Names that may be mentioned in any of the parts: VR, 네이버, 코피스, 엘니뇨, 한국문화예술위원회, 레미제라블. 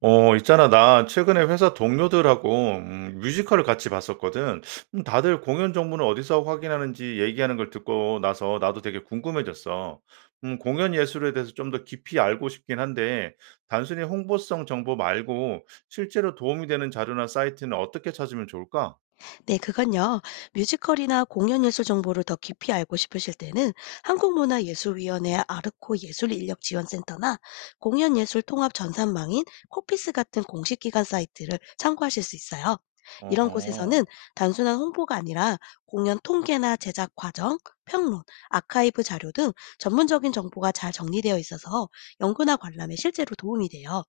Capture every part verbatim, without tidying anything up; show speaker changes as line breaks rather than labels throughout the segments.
어, 있잖아. 나 최근에 회사 동료들하고 음, 뮤지컬을 같이 봤었거든. 음, 다들 공연 정보는 어디서 확인하는지 얘기하는 걸 듣고 나서 나도 되게 궁금해졌어. 음, 공연 예술에 대해서 좀 더 깊이 알고 싶긴 한데, 단순히 홍보성 정보 말고 실제로 도움이 되는 자료나 사이트는 어떻게 찾으면 좋을까?
네, 그건요. 뮤지컬이나 공연 예술 정보를 더 깊이 알고 싶으실 때는 한국문화예술위원회 아르코 예술인력지원센터나 공연예술통합전산망인 코피스 같은 공식기관 사이트를 참고하실 수 있어요. 이런 곳에서는
어허,
단순한 홍보가 아니라 공연 통계나 제작 과정, 평론, 아카이브 자료 등 전문적인 정보가 잘 정리되어 있어서 연구나 관람에 실제로 도움이 돼요.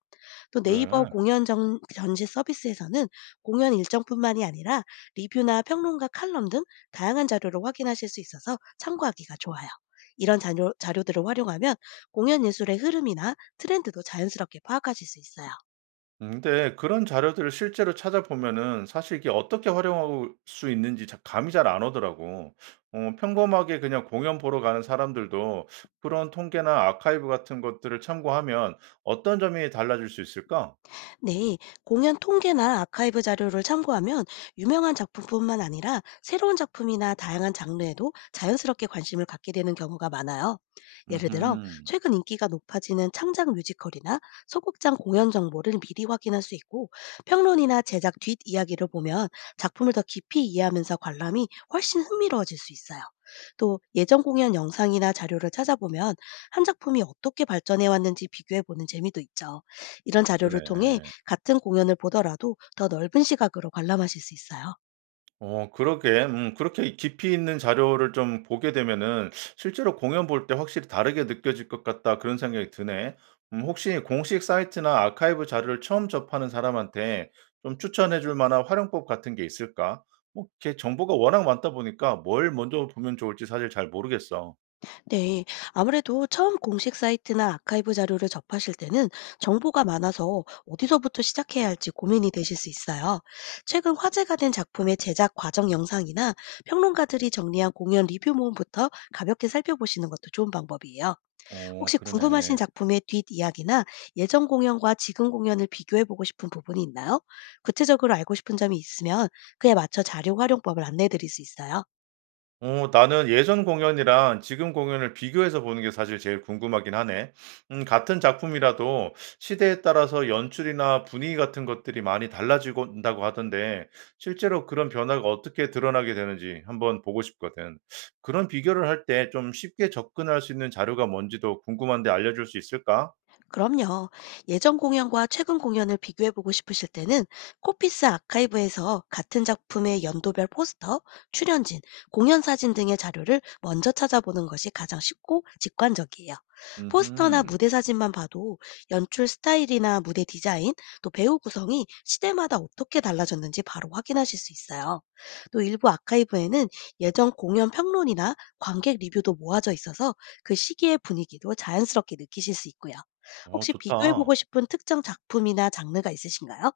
또 네이버
그래.
공연 전, 전시 서비스에서는 공연 일정뿐만이 아니라 리뷰나 평론가 칼럼 등 다양한 자료를 확인하실 수 있어서 참고하기가 좋아요. 이런 자료, 자료들을 활용하면 공연 예술의 흐름이나 트렌드도 자연스럽게 파악하실 수 있어요.
음 근데 그런 자료들을 실제로 찾아보면은 사실 이게 어떻게 활용할 수 있는지 자 감이 잘 안 오더라고. 어 평범하게 그냥 공연 보러 가는 사람들도 그런 통계나 아카이브 같은 것들을 참고하면 어떤 점이 달라질 수 있을까?
네, 공연 통계나 아카이브 자료를 참고하면 유명한 작품뿐만 아니라 새로운 작품이나 다양한 장르에도 자연스럽게 관심을 갖게 되는 경우가 많아요. 예를 들어,
음
최근 인기가 높아지는 창작 뮤지컬이나 소극장 공연 정보를 미리 확인할 수 있고, 평론이나 제작 뒷이야기를 보면 작품을 더 깊이 이해하면서 관람이 훨씬 흥미로워질 수 있어요. 또 예전 공연 영상이나 자료를 찾아보면 한 작품이 어떻게 발전해 왔는지 비교해 보는 재미도 있죠. 이런 자료를 통해
그러네.
같은 공연을 보더라도 더 넓은 시각으로 관람하실 수 있어요.
어 그러게. 음 그렇게 깊이 있는 자료를 좀 보게 되면은 '실제로 공연 볼 때 확실히 다르게 느껴질 것 같다.' 그런 생각이 드네. 음 혹시 공식 사이트나 아카이브 자료를 처음 접하는 사람한테 좀 추천해 줄 만한 활용법 같은 게 있을까? 뭐 이렇게 정보가 워낙 많다 보니까 뭘 먼저 보면 좋을지 사실 잘 모르겠어.
네. 아무래도 처음 공식 사이트나 아카이브 자료를 접하실 때는 정보가 많아서 어디서부터 시작해야 할지 고민이 되실 수 있어요. 최근 화제가 된 작품의 제작 과정 영상이나 평론가들이 정리한 공연 리뷰 모음부터 가볍게 살펴보시는 것도 좋은 방법이에요.
어
혹시 궁금하신
그러네.
작품의 뒷이야기나 예전 공연과 지금 공연을 비교해 보고 싶은 부분이 있나요? 구체적으로 알고 싶은 점이 있으면 그에 맞춰 자료 활용법을 안내해 드릴 수 있어요.
어 나는 예전 공연이랑 지금 공연을 비교해서 보는 게 사실 제일 궁금하긴 하네. 음 같은 작품이라도 시대에 따라서 연출이나 분위기 같은 것들이 많이 달라진다고 하던데 실제로 그런 변화가 어떻게 드러나게 되는지 한번 보고 싶거든. 그런 비교를 할 때 좀 쉽게 접근할 수 있는 자료가 뭔지도 궁금한데 알려줄 수 있을까?
그럼요. 예전 공연과 최근 공연을 비교해 보고 싶으실 때는 코피스 아카이브에서 같은 작품의 연도별 포스터, 출연진, 공연 사진 등의 자료를 먼저 찾아보는 것이 가장 쉽고 직관적이에요. 포스터나
음흠.
무대 사진만 봐도 연출 스타일이나 무대 디자인, 또 배우 구성이 시대마다 어떻게 달라졌는지 바로 확인하실 수 있어요. 또 일부 아카이브에는 예전 공연 평론이나 관객 리뷰도 모아져 있어서 그 시기의 분위기도 자연스럽게 느끼실 수 있고요.
어
혹시 비교해
좋다.
보고 싶은 특정 작품이나 장르가 있으신가요?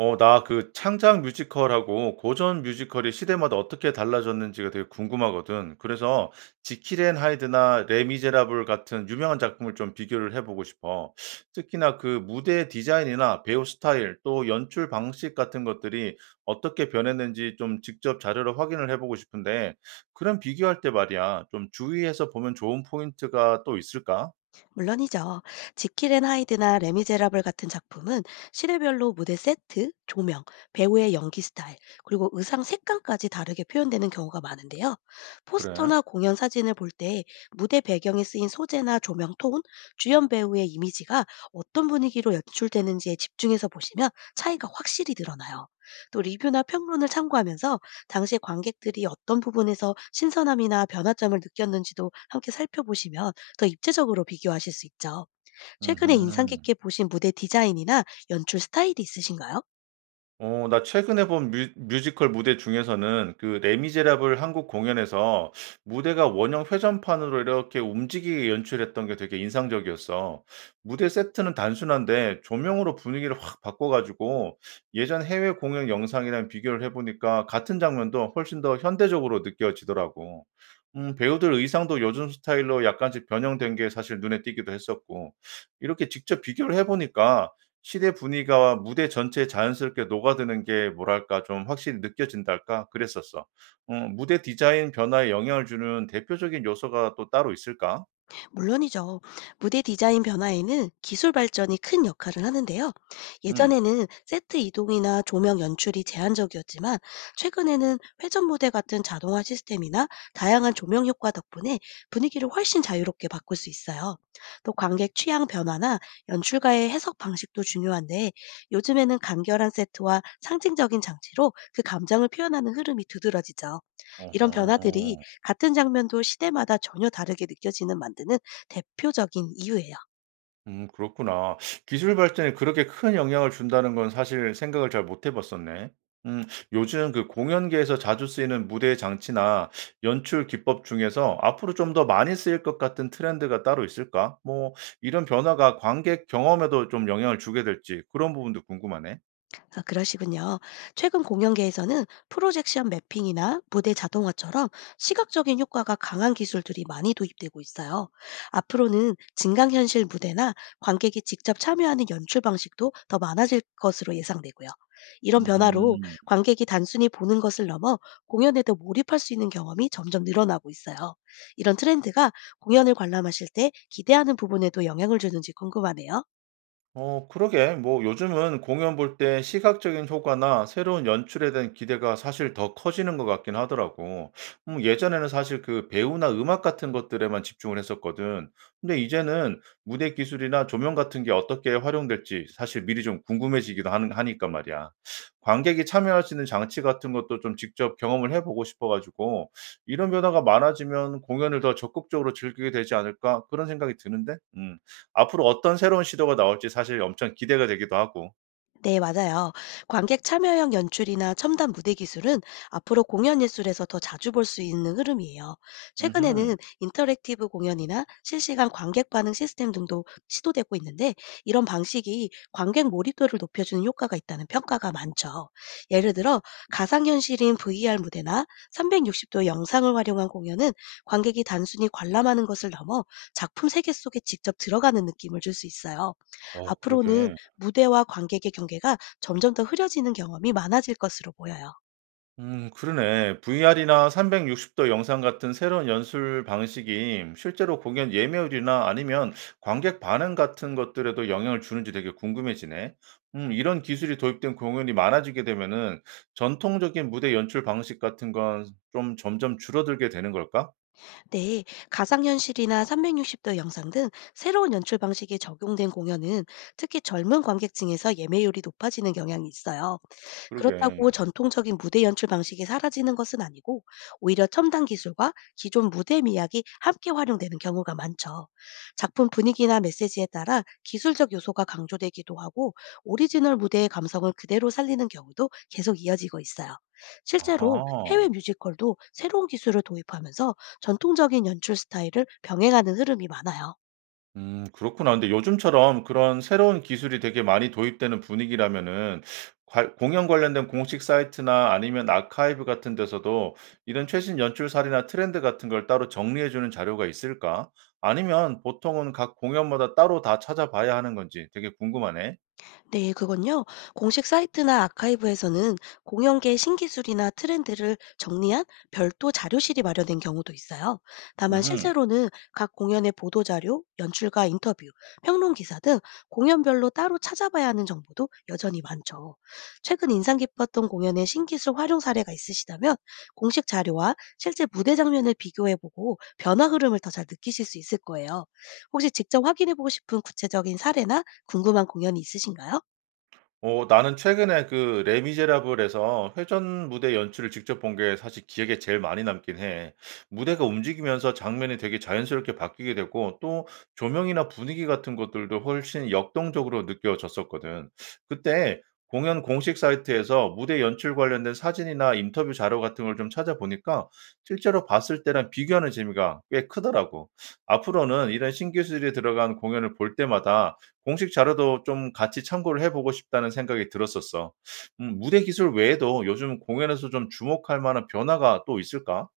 어 나 그 창작 뮤지컬하고 고전 뮤지컬이 시대마다 어떻게 달라졌는지가 되게 궁금하거든. 그래서 지킬 앤 하이드나 레 미제라블 같은 유명한 작품을 좀 비교를 해 보고 싶어. 특히나 그 무대 디자인이나 배우 스타일 또 연출 방식 같은 것들이 어떻게 변했는지 좀 직접 자료로 확인을 해 보고 싶은데 그런 비교할 때 말이야. 좀 주의해서 보면 좋은 포인트가 또 있을까?
물론이죠. 지킬 앤 하이드나 레미제라블 같은 작품은 시대별로 무대 세트, 조명, 배우의 연기 스타일, 그리고 의상 색감까지 다르게 표현되는 경우가 많은데요.
그래.
포스터나 공연 사진을 볼 때 무대 배경에 쓰인 소재나 조명 톤, 주연 배우의 이미지가 어떤 분위기로 연출되는지에 집중해서 보시면 차이가 확실히 드러나요. 또 리뷰나 평론을 참고하면서 당시 관객들이 어떤 부분에서 신선함이나 변화점을 느꼈는지도 함께 살펴보시면 더 입체적으로 비교하실 수 있죠. 최근에 인상
음
깊게 보신 무대 디자인이나 연출 스타일이 있으신가요?
어 나 최근에 본 뮤 뮤지컬 무대 중에서는 그 레미제라블 한국 공연에서 무대가 원형 회전판으로 이렇게 움직이게 연출했던 게 되게 인상적이었어. 무대 세트는 단순한데 조명으로 분위기를 확 바꿔 가지고 예전 해외 공연 영상이랑 비교를 해 보니까 같은 장면도 훨씬 더 현대적으로 느껴지더라고. 음 배우들 의상도 요즘 스타일로 약간씩 변형된 게 사실 눈에 띄기도 했었고. 이렇게 직접 비교를 해 보니까 시대 분위기와 무대 전체에 자연스럽게 녹아드는 게 뭐랄까 좀 확실히 느껴진달까 그랬었어. 음, 무대 디자인 변화에 영향을 주는 대표적인 요소가 또 따로 있을까?
물론이죠. 무대 디자인 변화에는 기술 발전이 큰 역할을 하는데요.
음.
예전에는 세트 이동이나 조명 연출이 제한적이었지만 최근에는 회전 무대 같은 자동화 시스템이나 다양한 조명 효과 덕분에 분위기를 훨씬 자유롭게 바꿀 수 있어요. 또 관객 취향 변화나 연출가의 해석 방식도 중요한데 요즘에는 간결한 세트와 상징적인 장치로 그 감정을 표현하는 흐름이 두드러지죠. 이런 변화들이
어허.
같은 장면도 시대마다 전혀 다르게 느껴지는 만드는 대표적인 이유예요.
음 그렇구나. 기술 발전이 그렇게 큰 영향을 준다는 건 사실 생각을 잘 못해 봤었네. 음 요즘 그 공연계에서 자주 쓰이는 무대 장치나 연출 기법 중에서 앞으로 좀 더 많이 쓰일 것 같은 트렌드가 따로 있을까? 뭐 이런 변화가 관객 경험에도 좀 영향을 주게 될지 그런 부분도 궁금하네.
아, 그러시군요. 최근 공연계에서는 프로젝션 매핑이나 무대 자동화처럼 시각적인 효과가 강한 기술들이 많이 도입되고 있어요. 앞으로는 증강현실 무대나 관객이 직접 참여하는 연출 방식도 더 많아질 것으로 예상되고요. 이런 변화로
음흠.
관객이 단순히 보는 것을 넘어 공연에도 몰입할 수 있는 경험이 점점 늘어나고 있어요. 이런 트렌드가 공연을 관람하실 때 기대하는 부분에도 영향을 주는지 궁금하네요.
어, 그러게. 뭐 요즘은 공연 볼 때 시각적인 효과나 새로운 연출에 대한 기대가 사실 더 커지는 것 같긴 하더라고. 음, 예전에는 사실 그 배우나 음악 같은 것들에만 집중을 했었거든. 근데 이제는 무대 기술이나 조명 같은 게 어떻게 활용될지 사실 미리 좀 궁금해지기도 하는, 하니까 말이야. 관객이 참여할 수 있는 장치 같은 것도 좀 직접 경험을 해보고 싶어가지고 이런 변화가 많아지면 공연을 더 적극적으로 즐기게 되지 않을까 그런 생각이 드는데. 음. 앞으로 어떤 새로운 시도가 나올지 사실 엄청 기대가 되기도 하고.
네, 맞아요. 관객 참여형 연출이나 첨단 무대 기술은 앞으로 공연 예술에서 더 자주 볼 수 있는 흐름이에요.
음흠.
최근에는 인터랙티브 공연이나 실시간 관객 반응 시스템 등도 시도되고 있는데, 이런 방식이 관객 몰입도를 높여주는 효과가 있다는 평가가 많죠. 예를 들어, 가상현실인 브이아르 무대나 삼백육십 도 영상을 활용한 공연은 관객이 단순히 관람하는 것을 넘어 작품 세계 속에 직접 들어가는 느낌을 줄 수 있어요.
어
앞으로는
그러게.
무대와 관객의 경계가 점점 더 흐려지는 경험이 많아질 것으로 보여요.
음 그러네. 브이아르이나 삼백육십 도 영상 같은 새로운 연출 방식이 실제로 공연 예매율이나 아니면 관객 반응 같은 것들에도 영향을 주는지 되게 궁금해지네. 음 이런 기술이 도입된 공연이 많아지게 되면은 전통적인 무대 연출 방식 같은 건 좀 점점 줄어들게 되는 걸까?
네, 가상현실이나 삼백육십 도 영상 등 새로운 연출 방식이 적용된 공연은 특히 젊은 관객층에서 예매율이 높아지는 경향이 있어요.
그러게.
그렇다고 전통적인 무대 연출 방식이 사라지는 것은 아니고, 오히려 첨단 기술과 기존 무대 미학이 함께 활용되는 경우가 많죠. 작품 분위기나 메시지에 따라 기술적 요소가 강조되기도 하고, 오리지널 무대의 감성을 그대로 살리는 경우도 계속 이어지고 있어요. 실제로 해외
아하.
뮤지컬도 새로운 기술을 도입하면서 전통적인 연출 스타일을 병행하는 흐름이 많아요.
음 그렇구나. 근데 요즘처럼 그런 새로운 기술이 되게 많이 도입되는 분위기라면은 관- 공연 관련된 공식 사이트나 아니면 아카이브 같은 데서도 이런 최신 연출 사례나 트렌드 같은 걸 따로 정리해 주는 자료가 있을까? 아니면 보통은 각 공연마다 따로 다 찾아봐야 하는 건지 되게 궁금하네.
네, 그건요. 공식 사이트나 아카이브에서는 공연계 신기술이나 트렌드를 정리한 별도 자료실이 마련된 경우도 있어요. 다만
음
실제로는 각 공연의 보도 자료, 연출가 인터뷰, 평론 기사 등 공연별로 따로 찾아봐야 하는 정보도 여전히 많죠. 최근 인상 깊었던 공연의 신기술 활용 사례가 있으시다면 공식 자료와 실제 무대 장면을 비교해보고 변화 흐름을 더 잘 느끼실 수 있을 거예요. 혹시 직접 확인해보고 싶은 구체적인 사례나 궁금한 공연이 있으신가요?
어 나는 최근에 그 레미제라블에서 회전 무대 연출을 직접 본 게 사실 기억에 제일 많이 남긴 해. 무대가 움직이면서 장면이 되게 자연스럽게 바뀌게 되고 또 조명이나 분위기 같은 것들도 훨씬 역동적으로 느껴졌었거든. 그때 공연 공식 사이트에서 무대 연출 관련된 사진이나 인터뷰 자료 같은 걸 좀 찾아보니까 실제로 봤을 때랑 비교하는 재미가 꽤 크더라고. 앞으로는 이런 신기술이 들어간 공연을 볼 때마다 공식 자료도 좀 같이 참고를 해 보고 싶다는 생각이 들었었어. 음 무대 기술 외에도 요즘 공연에서 좀 주목할 만한 변화가 또 있을까?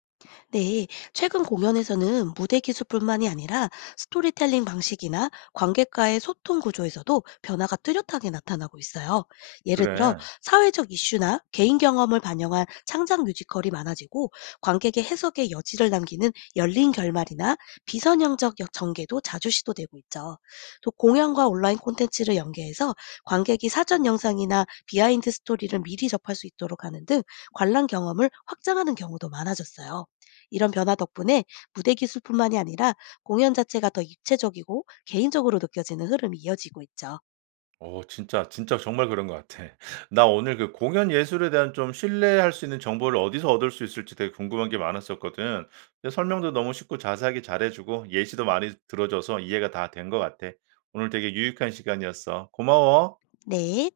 네, 최근 공연에서는 무대 기술뿐만이 아니라 스토리텔링 방식이나 관객과의 소통 구조에서도 변화가 뚜렷하게 나타나고 있어요. 예를 들어,
그래.
사회적 이슈나 개인 경험을 반영한 창작 뮤지컬이 많아지고, 관객의 해석의 여지를 남기는 열린 결말이나 비선형적 역- 전개도 자주 시도되고 있죠. 또 공연과 온라인 콘텐츠를 연계해서 관객이 사전 영상이나 비하인드 스토리를 미리 접할 수 있도록 하는 등 관람 경험을 확장하는 경우도 많아졌어요. 이런 변화 덕분에 무대 기술뿐만이 아니라 공연 자체가 더 입체적이고 개인적으로 느껴지는 흐름이 이어지고 있죠.
어 진짜, 진짜 정말 그런 것 같아. 나 오늘 그 공연 예술에 대한 좀 신뢰할 수 있는 정보를 어디서 얻을 수 있을지 되게 궁금한 게 많았었거든. 근데 설명도 너무 쉽고 자세하게 잘해 주고 예시도 많이 들어 줘서 이해가 다 된 것 같아. 오늘 되게 유익한 시간이었어. 고마워.
네.